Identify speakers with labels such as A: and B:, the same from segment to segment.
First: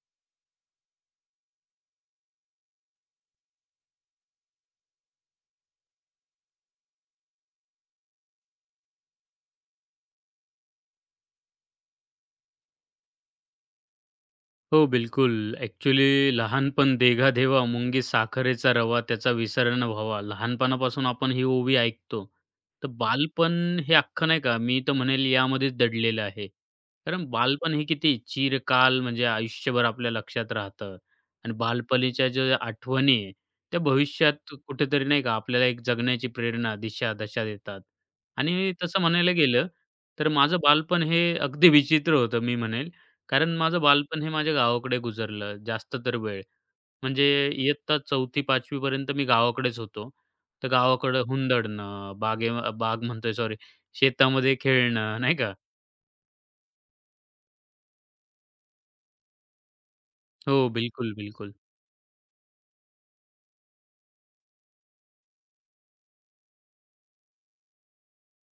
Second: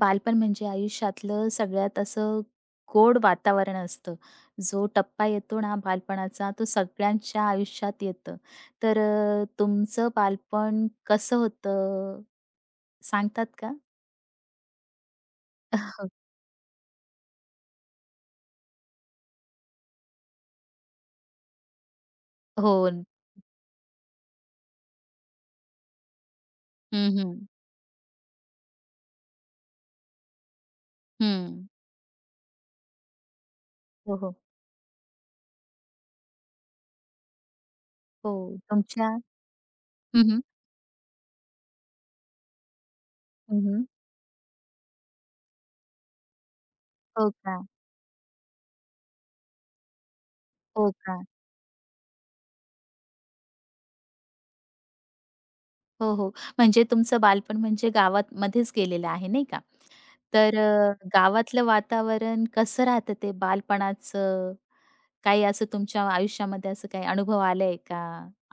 A: बालपण म्हणजे आयुष्यातलं सगळ्यात असं गोड वातावरण असतं. जो टप्पा येतो ना बालपणाचा, तो सगळ्यांच्या आयुष्यात येतं. तर तुमचं बालपण कसं होतं सांगतात का?
B: हो, बिलकुल. ॲक्चुअली लहानपण "देगा घेवा मुंगी साखरेचा रवा, त्याचा विसर न व्हावा." लहानपणापासून आपण ही ओवी ऐकतो.
A: हो.
B: तर बालपण हे अख्खं नाही का, मी तर म्हणेल यामध्येच दडलेलं आहे.
A: हं,
B: कारण
A: हं.
B: बालपण हे किती चिरकाल म्हणजे आयुष्यभर आपल्या लक्षात राहतं आणि
A: हं.
B: बालपणीच्या ज्या आठवणी आहे, त्या
A: हो, हो.
B: भविष्यात कुठेतरी नाही का आपल्याला एक जगण्याची प्रेरणा, दिशा, दशा देतात
A: हो.
B: आणि तसं
A: तुमच्या
B: म्हणायला गेलं, तर
A: हं, हं.
B: माझं बालपण हे अगदी विचित्र होतं मी म्हणेल. कारण माझं बालपण हे माझ्या गावाकडे गुजरलं जास्त तर वेळ. म्हणजे
A: हो का?
B: इयत्ता 4थी-5वी पर्यंत मी गावाकडेच होतो. तर
A: हो का?
B: गावाकडं हुंदडणं, बाग म्हणतोय सॉरी, शेतामध्ये खेळणं नाही का?
A: हो, हो. म्हणजे तुमचं बालपण म्हणजे गावात मध्येच गेलेलं आहे नाही का?
B: हो,
A: तर
B: बिलकुल, बिलकुल.
A: गावातलं वातावरण कसं राहतं ते बालपणाचं? काही असं तुमच्या आयुष्यामध्ये असं काही अनुभव आलाय का?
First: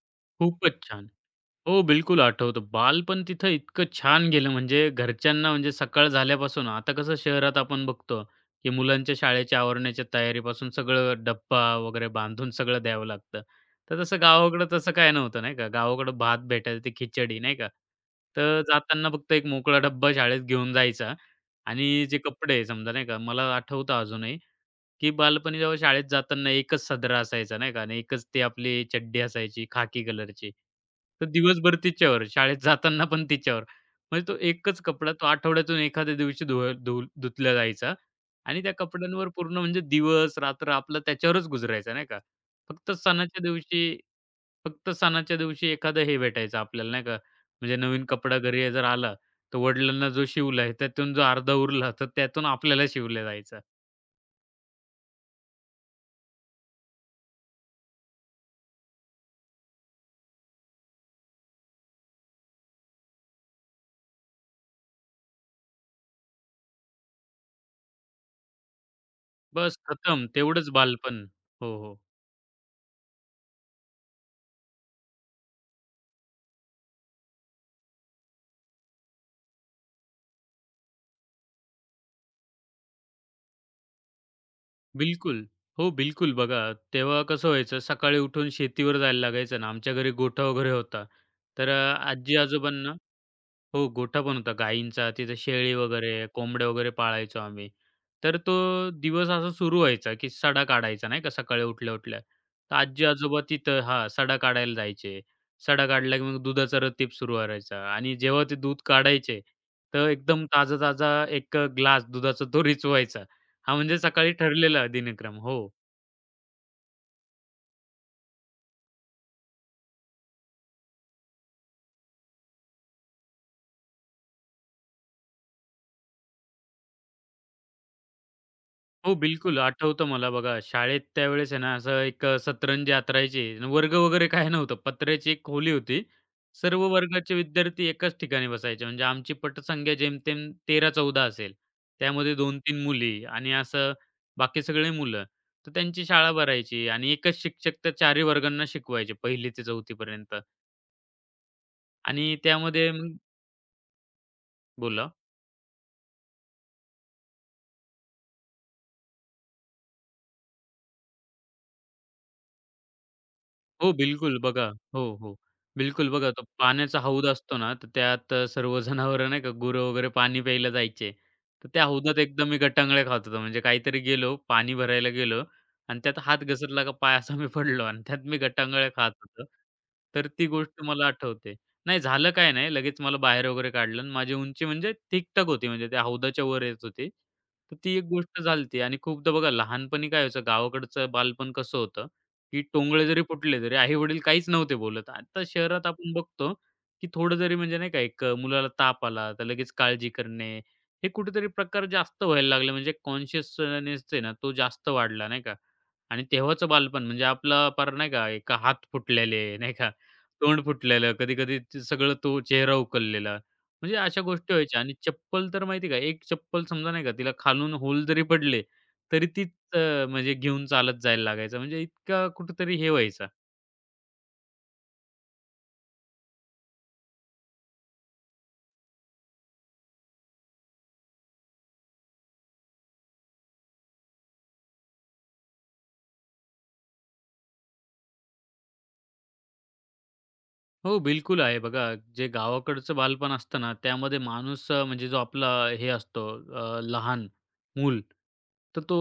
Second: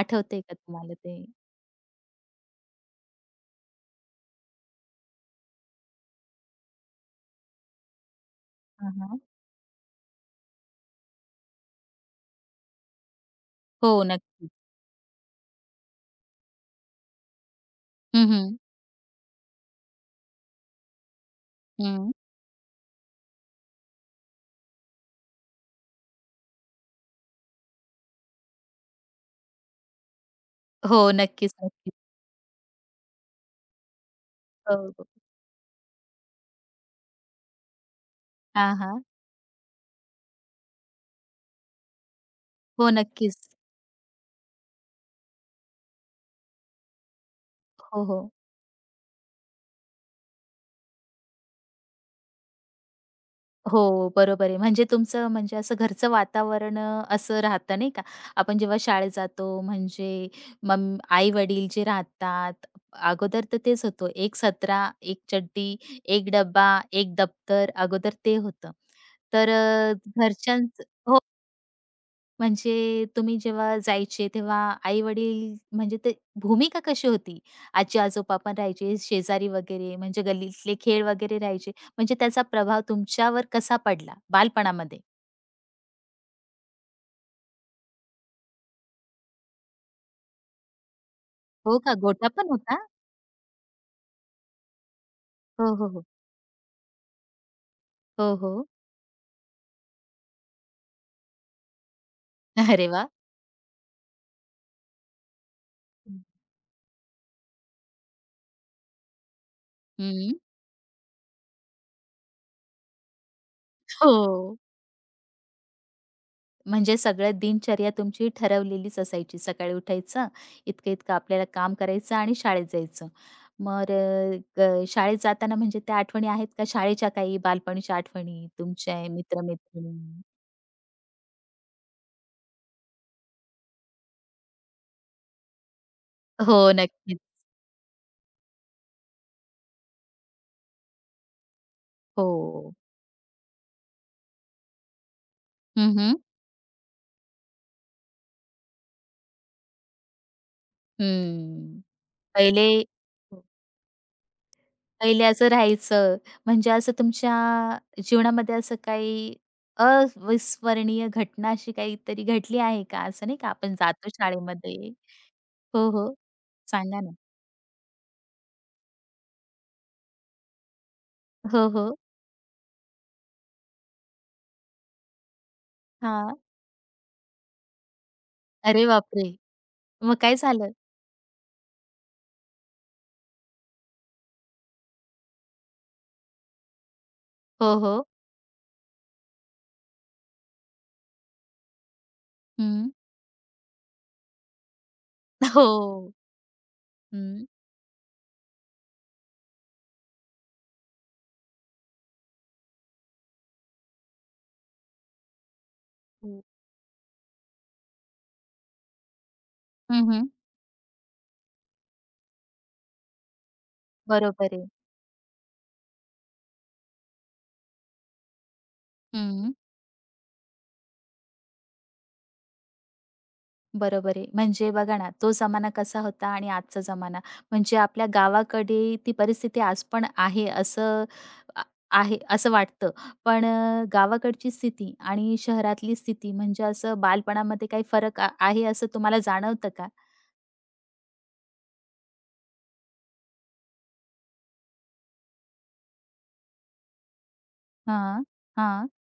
A: आठवतंय का
B: खूपच
A: तुम्हाला
B: छान.
A: ते?
B: हो, बिलकुल आठवतं. बालपण तिथं इतकं छान गेलं म्हणजे घरच्यांना म्हणजे सकाळ झाल्यापासून आता कसं शहरात आपण बघतो, की
A: हां,
B: मुलांच्या
A: हां.
B: शाळेच्या आवरण्याच्या तयारीपासून सगळं डब्बा वगैरे बांधून सगळं द्यावं लागतं.
A: हो,
B: तर तसं
A: नक्की.
B: गावाकडं तसं काय नव्हतं नाही का? गावाकडं भात भेटायचं ते खिचडी नाही का?
A: हं, हं.
B: तर जाताना फक्त एक मोकळा डब्बा शाळेत घेऊन जायचा आणि
A: हं.
B: जे कपडे समजा नाही का, मला आठवतं अजूनही की बालपणी जेव्हा शाळेत जाताना एकच सदरा असायचा नाही का आणि एकच ते आपली चड्डी असायची खाकी कलरची.
A: हो,
B: तर
A: नक्कीच,
B: दिवसभर
A: नक्कीच.
B: तिच्यावर, शाळेत जाताना पण तिच्यावर. म्हणजे तो
A: हो,
B: एकच
A: हो.
B: कपडा तो आठवड्यातून एखाद्या दिवशी धुवा धु धुतला जायचा आणि त्या
A: हां, हां.
B: कपड्यांवर पूर्ण म्हणजे दिवस रात्र आपला त्याच्यावरच गुजरायचा नाही का.
A: हो,
B: फक्त
A: नक्कीच.
B: सणाच्या दिवशी फक्त सणाच्या दिवशी एखादं हे भेटायचं आपल्याला नाही का, म्हणजे
A: हो,
B: नवीन
A: हो.
B: कपडा घरी जर आला, तर वडिलांना जो शिवला आहे त्यातून जो अर्धा उरला, तर त्यातून आपल्याला शिवला जायचा.
A: हो, बरोबर आहे. म्हणजे तुमचं म्हणजे असं घरचं वातावरण असं राहतं नाही का? आपण जेव्हा शाळेत जातो म्हणजे आई-वडील जे राहतात, अगोदर तर तेच होतं. एक सदरा, एक चड्डी, एक डब्बा, एक दप्तर, अगोदर ते होतं. तर
B: बस खतम. तेवढंच
A: घरच्यांचं हो,
B: बालपण. हो, हो.
A: म्हणजे तुम्ही जेव्हा जायचे तेव्हा आई-वडील म्हणजे ते भूमिका कशी होती? आजी-आजोबा पण राहायचे, शेजारी वगैरे म्हणजे गल्लीतले खेळ वगैरे राहायचे. म्हणजे त्याचा प्रभाव तुमच्यावर कसा पडला बालपणामध्ये?
B: बिलकुल. हो, बिलकुल. बघा, तेव्हा कसं व्हायचं, सकाळी उठून शेतीवर जायला लागायचं ना. आमच्या घरी गोठा वगैरे होता. तर
A: हो का? गोटा पण होता?
B: आजी-आजोबांना हो, गोठा पण होता गायींचा. तिथे शेळी
A: हो, हो, हो.
B: वगैरे, कोंबड्या वगैरे पाळायचो आम्ही.
A: हो,
B: तर तो
A: हो.
B: दिवस असा सुरू व्हायचा, की सडा काढायचा नाही का सकाळी उठल्या-उठल्या. तर
A: अरे वाह!
B: आजी-आजोबा तिथं हां, सडा काढायला जायचे. सडा काढला की मग दुधाचा रतीब सुरू करायचा आणि जेव्हा ते दूध काढायचे, तर
A: हं.
B: एकदम ताजा-ताजा एक ग्लास दुधाचा तो रिचवायचा. हा म्हणजे सकाळी
A: हो.
B: ठरलेला दिनक्रम. हो.
A: म्हणजे सगळं दिनचर्या तुमची ठरवलेलीच असायची. सकाळी उठायचं, इतकं-इतकं आपल्याला काम करायचं आणि शाळेत जायचं. मग शाळेत जाताना म्हणजे त्या आठवणी आहेत का शाळेच्या काही बालपणीच्या आठवणी तुमच्या
B: हो,
A: मित्र
B: बिलकुल. आठवतं मला बघा शाळेत त्यावेळेस आहे ना, असं एक सतरंज यात्रायचे आणि वर्ग वगैरे काही नव्हतं. पत्र्याची एक खोली होती.
A: हो,
B: सर्व
A: नक्कीच.
B: वर्गाचे विद्यार्थी एकाच ठिकाणी बसायचे. म्हणजे आमची पटसंख्या जेमतेम 13-14 असेल. त्यामध्ये
A: हो.
B: 2-3 मुली आणि असं बाकी सगळे मुलं. तर
A: हं,
B: त्यांची
A: हं.
B: शाळा भरायची आणि एकच शिक्षक त्या चारही वर्गांना शिकवायचे 1ली ते 4थी पर्यंत
A: हं.
B: आणि
A: पहिले
B: त्यामध्ये मग बोला?
A: पहिले असं राहायचं. म्हणजे असं तुमच्या जीवनामध्ये असं काही अविस्मरणीय घटना अशी काहीतरी घडली आहे का? असं नाही का आपण
B: हो,
A: जातो
B: बिलकुल. बघा
A: शाळेमध्ये
B: हो, हो.
A: हो,
B: बिलकुल
A: हो.
B: बघा तो पाण्याचा
A: सांगा ना?
B: हौद असतो ना, तर त्यात सर्व जनावरं नाही का गुरं वगैरे पाणी प्यायला जायचे.
A: हो,
B: तर त्या
A: हो.
B: हौदात एकदम मी गटांगळ्या खात होतो. म्हणजे काहीतरी गेलो, पाणी भरायला गेलो आणि त्यात
A: हां.
B: हात घसरला का पाय असा मी पडलो आणि त्यात मी
A: अरे
B: गटांगळ्या खात
A: बापरे!
B: होतो.
A: मग
B: तर
A: काय
B: ती
A: झालं?
B: गोष्ट मला आठवते. नाही झालं काय नाही, लगेच मला बाहेर वगैरे काढलं आणि माझी उंची म्हणजे ठीकठाक होती. म्हणजे त्या हौदाच्या वर येत होती.
A: हो,
B: तर ती एक
A: हो.
B: गोष्ट झाली आणि खूपदा बघा लहानपणी काय व्हायचं गावाकडचं बालपण कसं होतं, की
A: हं.
B: टोंगळे जरी फुटले तरी आई-वडील काहीच नव्हते बोलत. आता शहरात
A: हो.
B: आपण बघतो, की थोडं
A: हं.
B: जरी म्हणजे नाही का एक मुलाला ताप आला तर लगेच काळजी करणे, हे कुठेतरी प्रकार जास्त व्हायला लागले. म्हणजे कॉन्शियसनेस आहे ना, तो जास्त वाढला नाही का? आणि
A: हं.
B: तेव्हाचं बालपण म्हणजे आपलं पार नाही का एक हात फुटलेले, नाही का,
A: हं, हं.
B: तोंड फुटलेलं, कधी-कधी ते सगळं तो चेहरा उकललेला. म्हणजे अशा गोष्टी
A: बरोबर आहे.
B: व्हायच्या आणि चप्पल तर माहिती आहे का, एक चप्पल समजा नाही का तिला खालून होल जरी पडले, तरी
A: हं.
B: म्हणजे घेऊन चालत जायला लागायचं. म्हणजे इतका कुठेतरी हे व्हायचा.
A: बरोबर आहे. म्हणजे बघा ना, तो जमाना कसा होता आणि आजचा जमाना. म्हणजे आपल्या गावाकडे ती परिस्थिती आज पण आहे असं आ आहे असं वाटतं. पण गावाकडची स्थिती आणि शहरातली स्थिती म्हणजे असं बालपणामध्ये काही फरक आहे असं तुम्हाला जाणवतं का?
B: हो, बिलकुल आहे. बघा, जे गावाकडचं बालपण असतं ना, त्यामध्ये म्हणजे जो आपला हे असतो लहान मूल,
A: हां,
B: तर
A: हां.
B: तो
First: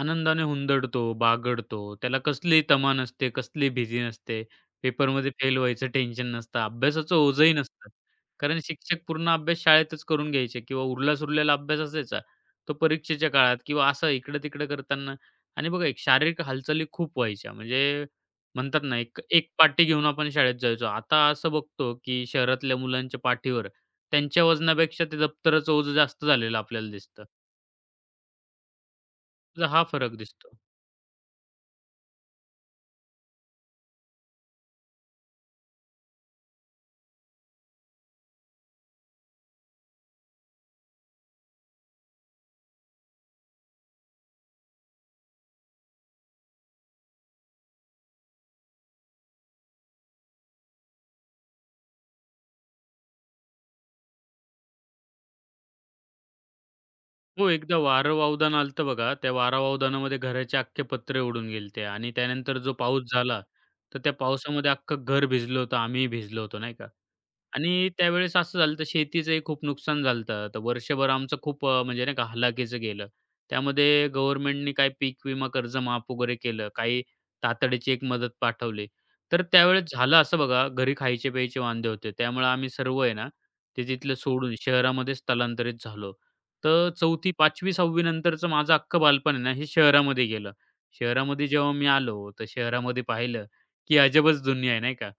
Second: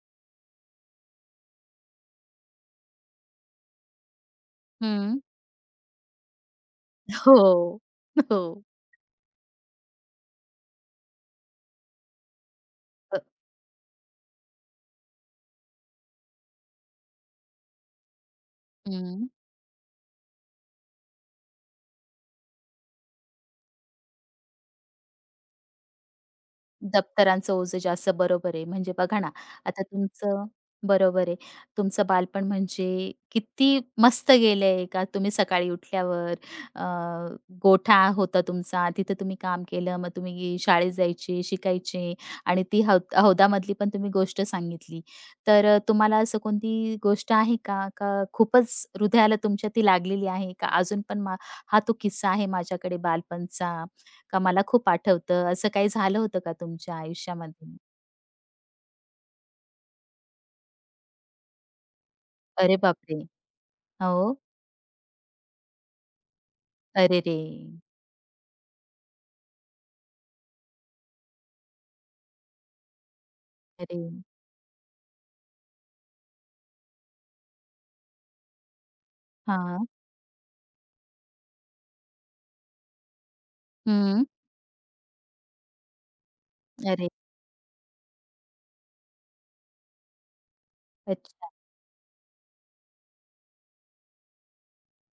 B: आनंदाने हुंदडतो, बागडतो. त्याला कसलीही तमा नसते, कसलीही भीती नसते.
A: हं.
B: पेपरमध्ये फेल व्हायचं टेन्शन नसतं, अभ्यासाचं ओझंही
A: हो.
B: नसतं. कारण
A: हो.
B: शिक्षक पूर्ण अभ्यास शाळेतच करून घ्यायचे किंवा उरला-सुरलेला अभ्यास असायचा, तो परीक्षेच्या काळात किंवा असं इकडं-तिकडं करताना आणि बघा, एक शारीरिक हालचाली खूप व्हायच्या. म्हणजे म्हणतात ना, एक
A: हं.
B: एक पाटी घेऊन आपण शाळेत जायचो. आता असं बघतो, की शहरातल्या मुलांच्या पाठीवर त्यांच्या वजनापेक्षा ते दप्तराचं ओझं जास्त झालेलं आपल्याला दिसतं.
A: दप्तरांचं ओझं जास्त बरोबर आहे. म्हणजे बघा ना,
B: तर हा
A: आता
B: फरक
A: तुमचं
B: दिसतो.
A: बरोबर आहे. तुमचं बालपण म्हणजे किती मस्त गेलंय का तुम्ही सकाळी उठल्यावर अ, गोठा होता तुमचा, तिथे तुम्ही काम केलं. मग तुम्ही शाळेत जायचे, शिकायचे आणि ती हौदामधली पण तुम्ही गोष्ट सांगितली. तर तुम्हाला असं कोणती गोष्ट आहे का? का खूपच हृदयाला तुमच्या ती लागलेली आहे का? अजून पण मा हा तो किस्सा आहे माझ्याकडे बालपणचा. का मला खूप आठवतं, असं काही झालं होतं का तुमच्या
B: हो,
A: आयुष्यामध्ये?
B: एकदा वारं वावदान आलं होतं बघा. त्या वारा वावदानामध्ये घराचे अख्खे पत्रे उडून गेलते आणि त्यानंतर जो
A: अरे
B: पाऊस
A: बापरे!
B: झाला, तर त्या
A: हो.
B: पावसामध्ये अख्खं घर भिजलं होतं. आम्हीही भिजलो होतो, नाही का.
A: अरे रे!
B: आणि त्यावेळेस असं झालं, तर शेतीचंही खूप नुकसान झालं होतं. तर वर्षभर आमचं म्हणजे नाही का हलाखीचं गेलं. त्यामध्ये
A: अरे!
B: गव्हर्नमेंटनी काही पीक विमा कर्ज माफ वगैरे केलं. काही तातडीची एक मदत पाठवली. तर त्यावेळेस
A: हां.
B: झालं असं बघा, घरी खायचे-प्यायचे वांदे होते. त्यामुळे आम्ही सर्व आहे ना, ते तिथलं
A: हं.
B: सोडून शहरामध्ये स्थलांतरित झालो. तर
A: अरे!
B: 4थी, 5वी, 6वी नंतरचं माझं अख्खं बालपण आहे ना, हे शहरामध्ये गेलं. शहरामध्ये
A: अच्छा.
B: जेव्हा मी आलो, तर शहरामध्ये पाहिलं, की अजबच दुनिया आहे, नाही का?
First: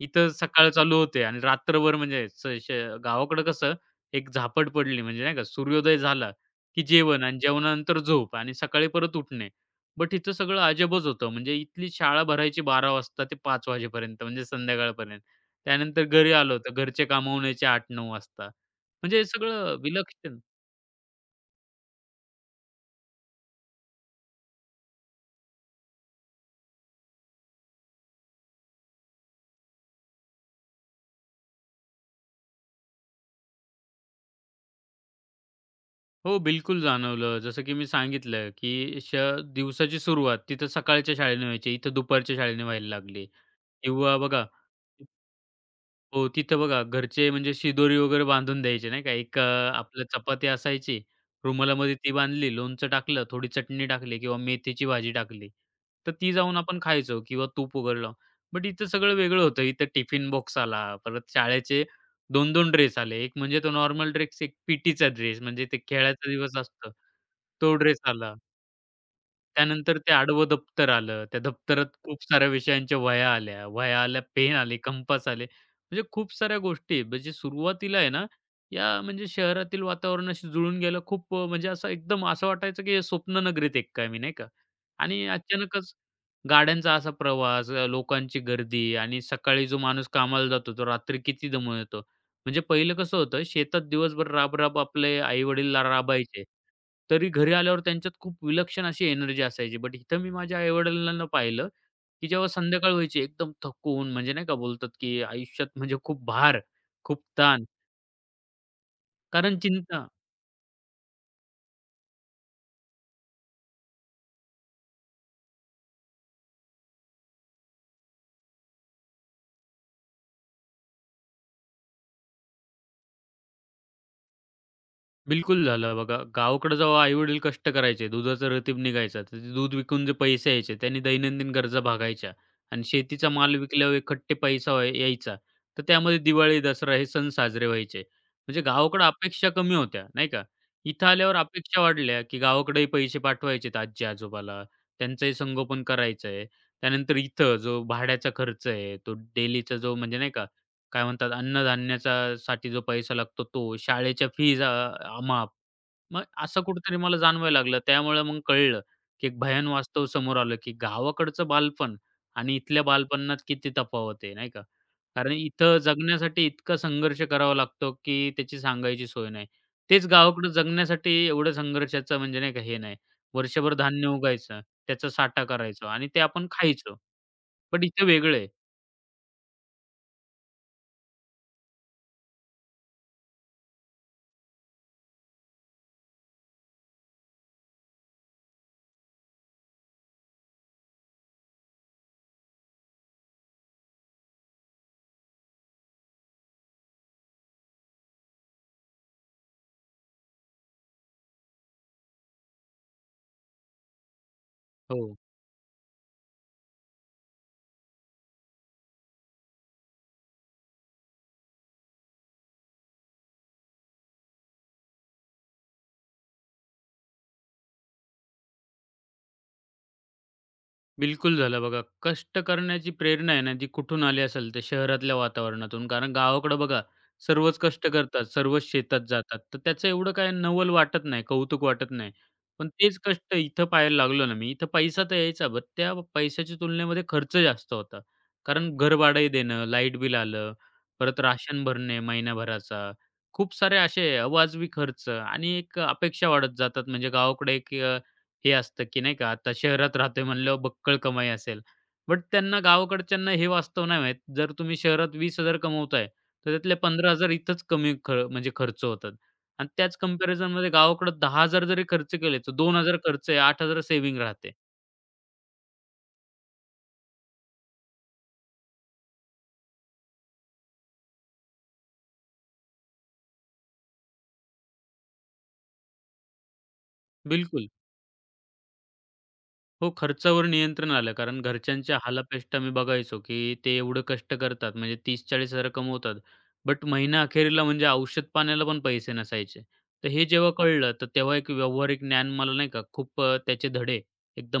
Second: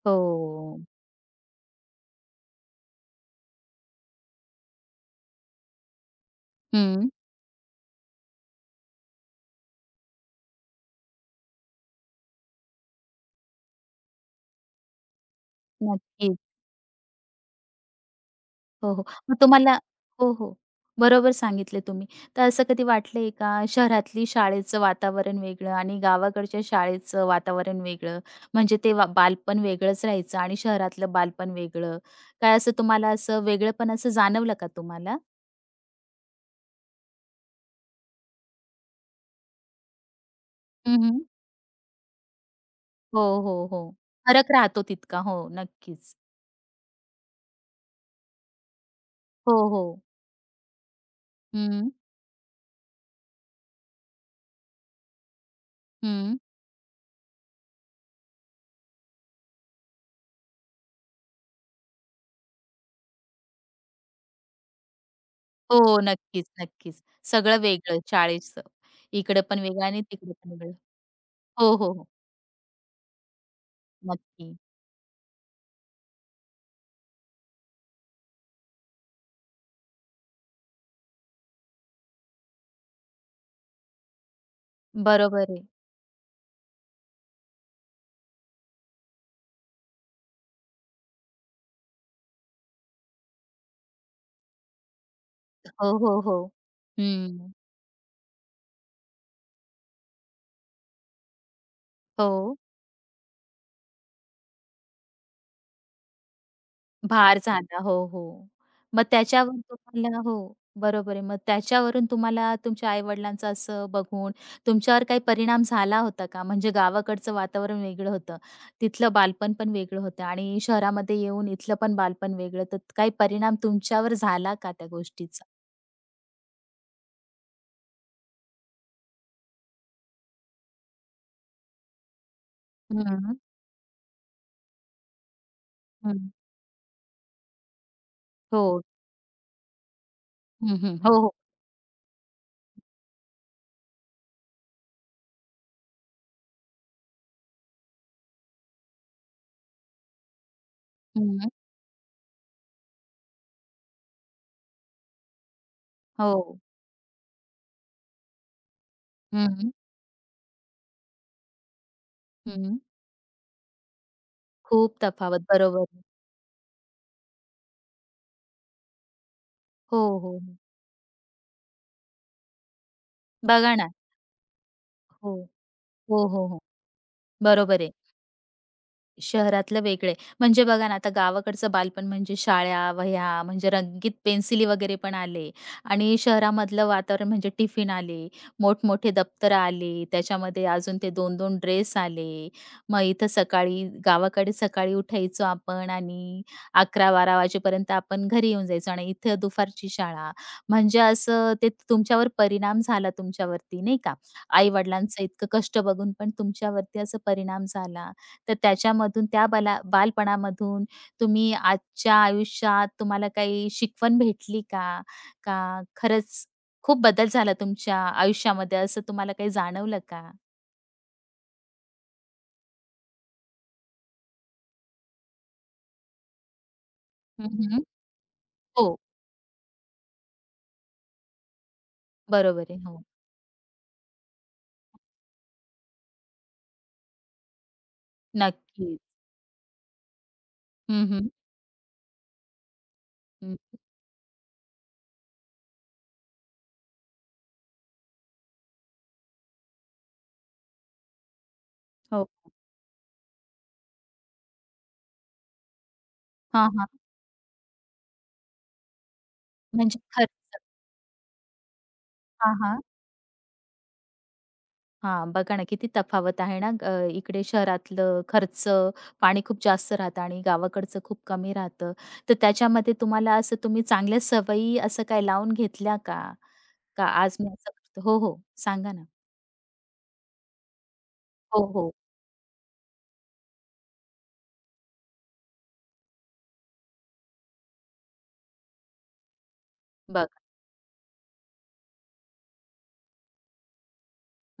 B: इथं सकाळ
A: हो.
B: चालू होते आणि रात्रभर म्हणजे स श गावाकडं कसं एक झापड पडली म्हणजे नाही का, सूर्योदय झाला, की
A: हं.
B: जेवण आणि जेवणानंतर झोप आणि सकाळी परत उठणे. बट इथं सगळं अजबच होतं. म्हणजे इथली शाळा भरायची 12:00 वाजता ते 5:00 वाजेपर्यंत म्हणजे संध्याकाळपर्यंत. त्यानंतर घरी
A: नक्कीच.
B: आलो, तर घरचे कामं होण्याचे 8:00-9:00 वाजता.
A: हो, हो.
B: म्हणजे हे
A: मग
B: सगळं
A: तुम्हाला हो,
B: विलक्षण.
A: हो. बरोबर सांगितले तुम्ही. तर असं कधी वाटलंय का शहरातली शाळेचं वातावरण वेगळं आणि गावाकडच्या शाळेचं वातावरण वेगळं, म्हणजे ते वा बालपण वेगळंच राहायचं आणि शहरातलं बालपण वेगळं. काय असं तुम्हाला असं वेगळेपण असं जाणवलं का तुम्हाला?
B: हो, बिलकुल जाणवलं. जसं की मी सांगितलं, की दिवसाची सुरुवात तिथं
A: हं,
B: सकाळच्या
A: हं.
B: शाळेने व्हायची, इथं दुपारच्या शाळेने व्हायला
A: हो,
B: लागली
A: हो, हो.
B: किंवा बघा
A: फरक राहतो तितका. हो, नक्कीच.
B: हो, तिथं बघा घरचे म्हणजे शिदोरी वगैरे बांधून द्यायचे नाही का. एक
A: हो, हो.
B: आपलं चपाती असायची,
A: हं,
B: रुमालामध्ये ती बांधली, लोणचं टाकलं, थोडी चटणी टाकली किंवा मेथीची भाजी टाकली. तर ती
A: हं.
B: जाऊन आपण खायचो किंवा तूप वगैरे बट इथं सगळं वेगळं होतं. इथं टिफिन बॉक्स आला, परत शाळेचे 2-2 ड्रेस आले. एक म्हणजे तो नॉर्मल ड्रेस, एक पीटीचा ड्रेस म्हणजे ते
A: हो,
B: खेळाचा
A: नक्कीच,
B: दिवस असतो,
A: नक्कीच. सगळं
B: तो ड्रेस
A: वेगळं
B: आला.
A: शाळेचं. इकडं पण वेगळं
B: त्यानंतर
A: आणि
B: ते
A: तिकडे
B: आडवं
A: पण वेगळं.
B: दप्तर आलं. त्या
A: हो,
B: दप्तरात
A: हो, हो.
B: खूप साऱ्या विषयांच्या वह्या आल्या. वह्या आल्या,
A: नक्की.
B: पेन आले, कंपास आले. म्हणजे खूप साऱ्या गोष्टी म्हणजे सुरुवातीला आहे ना, या म्हणजे शहरातील वातावरणाशी जुळून गेलं म्हणजे असं एकदम असं वाटायचं की स्वप्न नगरीत एक काय मी, नाही का? आणि
A: बरोबर आहे.
B: अचानकच गाड्यांचा असा प्रवास, लोकांची गर्दी आणि सकाळी जो माणूस कामाला जातो, तो रात्री किती दमून येतो. म्हणजे पहिलं कसं होतं, शेतात दिवसभर राब-राब आपले आई-वडील
A: हो, हो, हो.
B: राबायचे. तरी घरी
A: हं.
B: आल्यावर त्यांच्यात खूप विलक्षण अशी एनर्जी असायची. बट इथं मी माझ्या आई-वडिलांना पाहिलं, की जेव्हा
A: हो.
B: संध्याकाळ व्हायची एकदम थकून म्हणजे नाही का बोलतात, की आयुष्यात म्हणजे खूप भार, खूप
A: भार
B: ताण
A: झाला. हो, हो. मग त्याच्यावर
B: कारण चिंता
A: तुम्हाला हो, बरोबर आहे. मग त्याच्यावरून तुम्हाला तुमच्या आई-वडिलांचं असं बघून तुमच्यावर काही परिणाम झाला होता का? म्हणजे गावाकडचं वातावरण वेगळं होतं, तिथलं बालपण पण वेगळं होतं आणि शहरामध्ये येऊन इथलं पण बालपण वेगळं, तर काही परिणाम तुमच्यावर झाला का त्या गोष्टीचा?
B: बिलकुल झालं बघा. गावाकडे जेव्हा आई कष्ट करायचे, दुधाचा रतीब निघायचा, तर ते दूध विकून जे पैसे यायचे, त्याने दैनंदिन गरजा भागायच्या आणि
A: हं,
B: शेतीचा
A: हं.
B: माल विकल्यावर इकट्ठे पैसा यायचा. तर त्यामध्ये दिवाळी, दसरा हे सण साजरे व्हायचे. म्हणजे
A: हो.
B: गावाकडे अपेक्षा कमी होत्या, नाही का?
A: हं, हं.
B: इथं
A: हो, हो.
B: आल्यावर अपेक्षा वाढल्या, की गावाकडेही पैसे पाठवायचेत आजी-आजोबाला, त्यांचंही संगोपन करायचंय. त्यानंतर इथं जो भाड्याचा खर्च आहे, तो डेलीचा जो म्हणजे नाही का काय म्हणतात
A: हं.
B: अन्नधान्याचा साठी जो पैसा लागतो तो, शाळेच्या फीज अ, अ, माफ. मग
A: हो.
B: असं कुठेतरी मला जाणवायला लागलं. त्यामुळे मग कळलं, की एक
A: हं,
B: भयान
A: हं.
B: वास्तव समोर आलं, की गावाकडचं बालपण आणि इथल्या बालपणात किती तफावत आहे, नाही का?
A: खूप
B: कारण
A: तफावत.
B: इथं
A: बरोबर.
B: जगण्यासाठी इतका संघर्ष करावा लागतो, की त्याची सांगायची सोय नाही.
A: हो,
B: तेच
A: हो, हो.
B: गावाकडं जगण्यासाठी एवढं संघर्षाचं म्हणजे नाही का हे नाही. वर्षभर
A: बघा ना.
B: धान्य उगायचं, त्याचा
A: हो.
B: साठा करायचो आणि ते
A: हो,
B: आपण
A: हो, हो.
B: खायचो.
A: बरोबर
B: पण
A: आहे.
B: इथे वेगळं
A: शहरातलं वेगळं आहे. म्हणजे बघा ना, आता गावाकडचं बालपण म्हणजे शाळा, वह्या, म्हणजे रंगीत पेन्सिली वगैरे पण आले आणि शहरामधलं वातावरण म्हणजे टिफिन आले, मोठमोठे दप्तरं आले, त्याच्यामध्ये अजून ते दोन-दोन ड्रेस आले. मग इथं सकाळी गावाकडे सकाळी उठायचो आपण आणि 11-12 वाजेपर्यंत आपण घरी येऊन जायचो आणि इथं दुपारची शाळा. म्हणजे असं ते तुमच्यावर परिणाम झाला तुमच्यावरती नाही का?
B: हो.
A: आई-वडिलांचं इतकं कष्ट बघून पण तुमच्यावरती असा परिणाम झाला. तर त्याच्यामधून त्या बालपणामधून तुम्ही आजच्या आयुष्यात तुम्हाला काही शिकवण भेटली का? का खरंच खूप बदल झाला तुमच्या आयुष्यामध्ये असं तुम्हाला काही जाणवलं का?
B: बिलकुल झालं बघा. कष्ट करण्याची प्रेरणा आहे ना, जी कुठून आली असेल, तर शहरातल्या वातावरणातून. कारण गावाकडं बघा,
A: हं,
B: सर्वच
A: हं.
B: कष्ट करतात, सर्वच
A: हो,
B: शेतात जातात. तर त्याचं एवढं काय नवल वाटत नाही, कौतुक वाटत नाही.
A: बरोबर
B: पण
A: आहे.
B: तेच
A: हो,
B: कष्ट इथं पाहायला लागलो ना मी, इथं पैसा तर यायचा, पण त्या पैशाच्या तुलनेमध्ये खर्च जास्त होता. कारण घर
A: नक्कीच.
B: भाडंही देणं, लाईट बिल आलं,
A: हं,
B: परत
A: हं.
B: राशन भरणे महिन्याभराचा, खूप
A: हं.
B: सारे असे अवाजवी खर्च आणि एक अपेक्षा वाढत जातात. म्हणजे गावाकडे एक हे असतं, की नाही का आता शहरात राहतोय म्हणल्यावर बक्कळ कमाई असेल. बट
A: हो.
B: त्यांना गावाकडच्यांना हे वास्तव नाही माहीत. जर तुम्ही शहरात 20,000 कमवताय, तर
A: हां,
B: त्यातले
A: हां.
B: 15,000 इथंच कमी ख म्हणजे खर्च होतात. आणि त्याच
A: म्हणजे खरं
B: कंपॅरिझनमध्ये गावाकडे 10,000 जरी खर्च केले, तर
A: हां, हां.
B: 2,000 खर्च आहे, 8,000 सेव्हिंग राहते.
A: हां, बघा ना किती तफावत आहे ना. इकडे शहरातलं खर्च, पाणी खूप जास्त राहतं आणि गावाकडचं खूप कमी राहतं. तर त्याच्यामध्ये तुम्हाला असं तुम्ही चांगल्या सवयी असं काय लावून घेतल्या का? का आज मी
B: बिलकुल.
A: असं करतो? हो, हो. सांगा ना.
B: हो, खर्चावर नियंत्रण आलं. कारण
A: हो, हो.
B: घरच्यांच्या हालापेष्टा मी बघायचो, की ते एवढं कष्ट करतात, म्हणजे 30-40,000 कमवतात. बट महिना अखेरीला म्हणजे औषध पाण्याला पण पैसे नसायचे. तर हे
A: बघा.
B: जेव्हा कळलं, तर तेव्हा एक व्यावहारिक ज्ञान मला नाही का त्याचे धडे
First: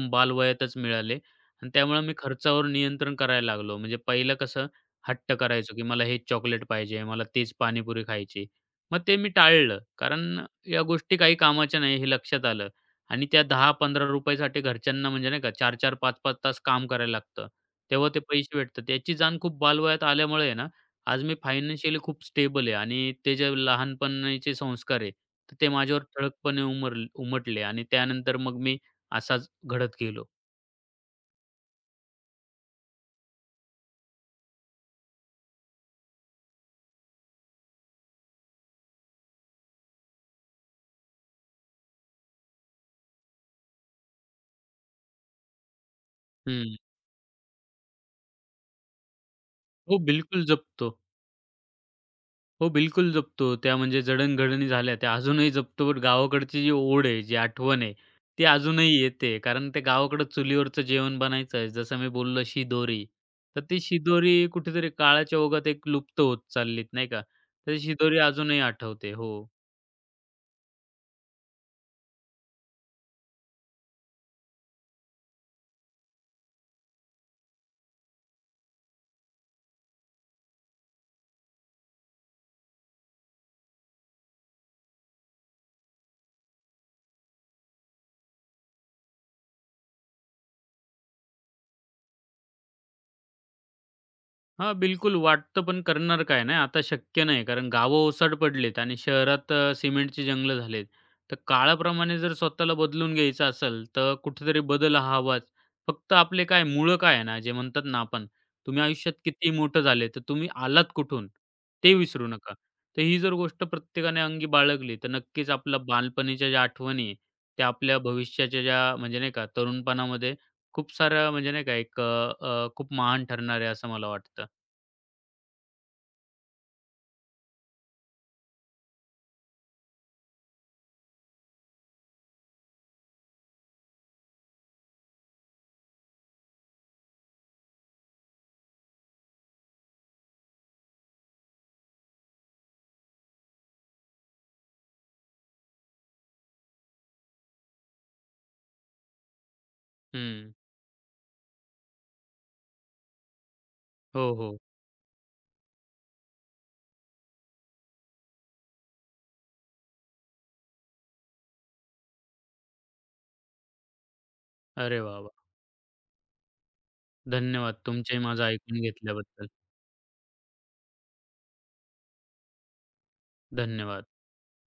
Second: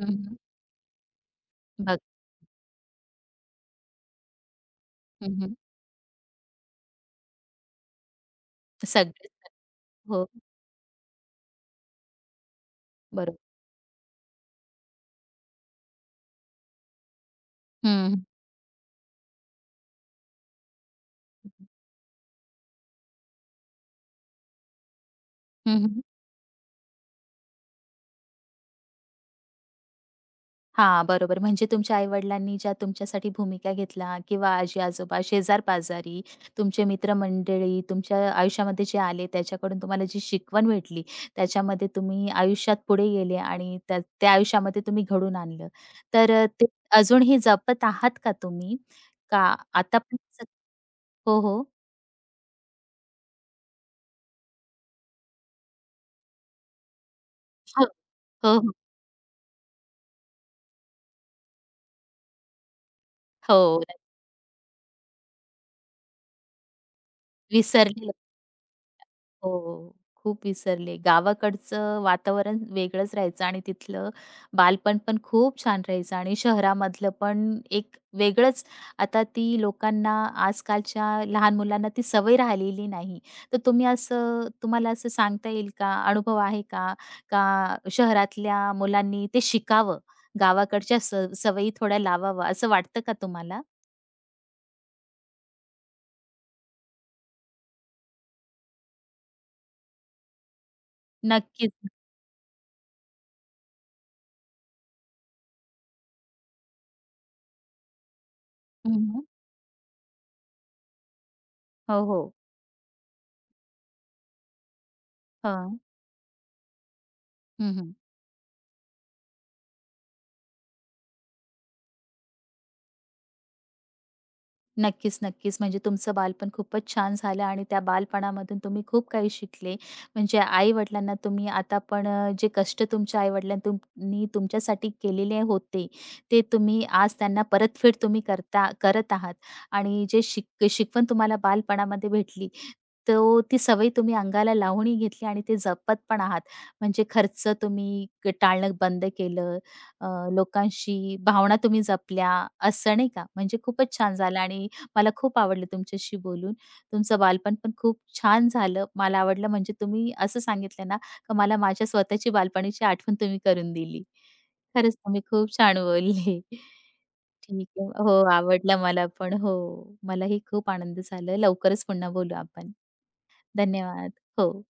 A: हं, हं.
B: बालवयातच मिळाले आणि त्यामुळे मी खर्चावर नियंत्रण करायला लागलो. म्हणजे पहिलं कसं हट्ट करायचो, की मला हेच चॉकलेट पाहिजे, मला तेच पाणीपुरी खायची. मग ते मी टाळलं,
A: हो,
B: कारण या गोष्टी काही कामाच्या नाही हे लक्षात आलं. आणि
A: बरोबर.
B: त्या ₹10-15 साठी घरच्यांना म्हणजे नाही का 4-4, 5-5 तास काम करायला लागतं.
A: हं,
B: तेव्हा ते
A: हं.
B: पैसे भेटतात. याची जाण खूप बालवयात आल्यामुळे आहे ना, आज मी फायनान्शियली खूप स्टेबल आहे आणि ते जे लहानपणाचे संस्कार आहे, तर ते माझ्यावर ठळकपणे उमटले आणि त्यानंतर मग मी असाच घडत गेलो.
A: हां, बरोबर. म्हणजे तुमच्या आई-वडिलांनी ज्या तुमच्यासाठी भूमिका घेतल्या किंवा आजी-आजोबा, शेजार-पाजारी, तुमचे मित्रमंडळी तुमच्या आयुष्यामध्ये जे आले त्याच्याकडून तुम्हाला जी शिकवण भेटली, त्याच्यामध्ये तुम्ही आयुष्यात पुढे गेले आणि त्या त्या आयुष्यामध्ये तुम्ही घडवून आणलं. तर ते
B: हं.
A: अजूनही जपत आहात का तुम्ही? का
B: हो,
A: आता पण
B: बिलकुल जपतो.
A: हो, हो.
B: हो, बिलकुल जपतो. त्या म्हणजे जडणघडणी झाल्या त्या अजूनही जपतो. बट गावाकडची जी ओढ आहे, जी आठवण
A: हो,
B: आहे, ती
A: हो, हो.
B: अजूनही येते. कारण ते गावाकडं चुलीवरचं जेवण बनायचं. आहे, जसं मी बोललो शिदोरी. तर ती
A: हो,
B: शिदोरी कुठेतरी काळाच्या ओघात एक लुप्त होत चाललीत, नाही का? तर ती
A: विसरलेलं.
B: शिदोरी अजूनही आठवते. हो.
A: हो, खूप विसरले. गावाकडचं वातावरण वेगळंच राहायचं आणि तिथलं बालपण पण खूप छान राहायचं आणि शहरामधलं पण एक वेगळंच आता ती लोकांना आजकालच्या लहान मुलांना ती सवय राहिलेली नाही. तर तुम्ही असं तुम्हाला असं सांगता येईल का? अनुभव आहे का? का शहरातल्या मुलांनी ते शिकावं, गावाकडच्या स सवयी थोड्या लावाव्या असं वाटतं का तुम्हाला?
B: हां, बिलकुल वाटतं, पण करणार काय नाही. आता शक्य नाही, कारण गावं ओसाड पडलीत आणि शहरात सिमेंटची जंगलं झालीत. तर
A: नक्कीच.
B: काळाप्रमाणे जर स्वतःला बदलून घ्यायचं असेल, तर कुठेतरी बदल हा हवाच. फक्त आपले काय मुळं काय आहे ना, जे म्हणतात ना आपण, तुम्ही आयुष्यात
A: हं,
B: कितीही मोठं झाले, तर तुम्ही आलात कुठून ते
A: हो,
B: विसरू
A: हो.
B: नका. तर ही जर गोष्ट प्रत्येकाने अंगी बाळगली, तर नक्कीच आपल्या बालपणीच्या ज्या आठवणी आहे, त्या
A: हं, हं.
B: आपल्या भविष्याच्या ज्या म्हणजे नाही का, तरुणपणामध्ये खूप साऱ्या म्हणजे नाही का, एक अ, अ, खूप महान ठरणार आहे, असं मला वाटतं.
A: नक्कीच, नक्कीच. म्हणजे तुमचं बालपण खूपच छान झालं आणि त्या बालपणामधून तुम्ही खूप काही शिकले. म्हणजे आई-वडिलांना तुम्ही आता पण जे कष्ट तुमच्या आई-वडिलांनी तुम नी तुमच्यासाठी केलेले होते, ते तुम्ही आज त्यांना परतफेड तुम्ही करता करत आहात आणि जे शिकवण तुम्हाला बालपणामध्ये भेटली, तो ती सवय तुम्ही अंगाला लावूनही घेतली आणि ते जपत पण आहात. म्हणजे खर्च तुम्ही क टाळणं बंद केलं, अ,
B: हं.
A: लोकांशी भावना तुम्ही जपल्या, असं नाही का? म्हणजे खूपच छान
B: हो,
A: झालं
B: हो.
A: आणि मला खूप आवडलं तुमच्याशी बोलून. तुमचं बालपण पण खूप छान झालं. मला आवडलं म्हणजे तुम्ही असं सांगितलं ना, का मला माझ्या स्वतःची बालपणीची आठवण तुम्ही करून दिली. खरंच
B: अरे वाह,
A: तुम्ही
B: वाह!
A: खूप छान बोलले. ठीक
B: धन्यवाद.
A: आहे. हो,
B: तुमचंही माझं
A: आवडला
B: ऐकून
A: मला पण.
B: घेतल्याबद्दल.
A: हो, मलाही खूप आनंद झाला. लवकरच पुन्हा बोलू आपण.
B: धन्यवाद.
A: धन्यवाद. हो.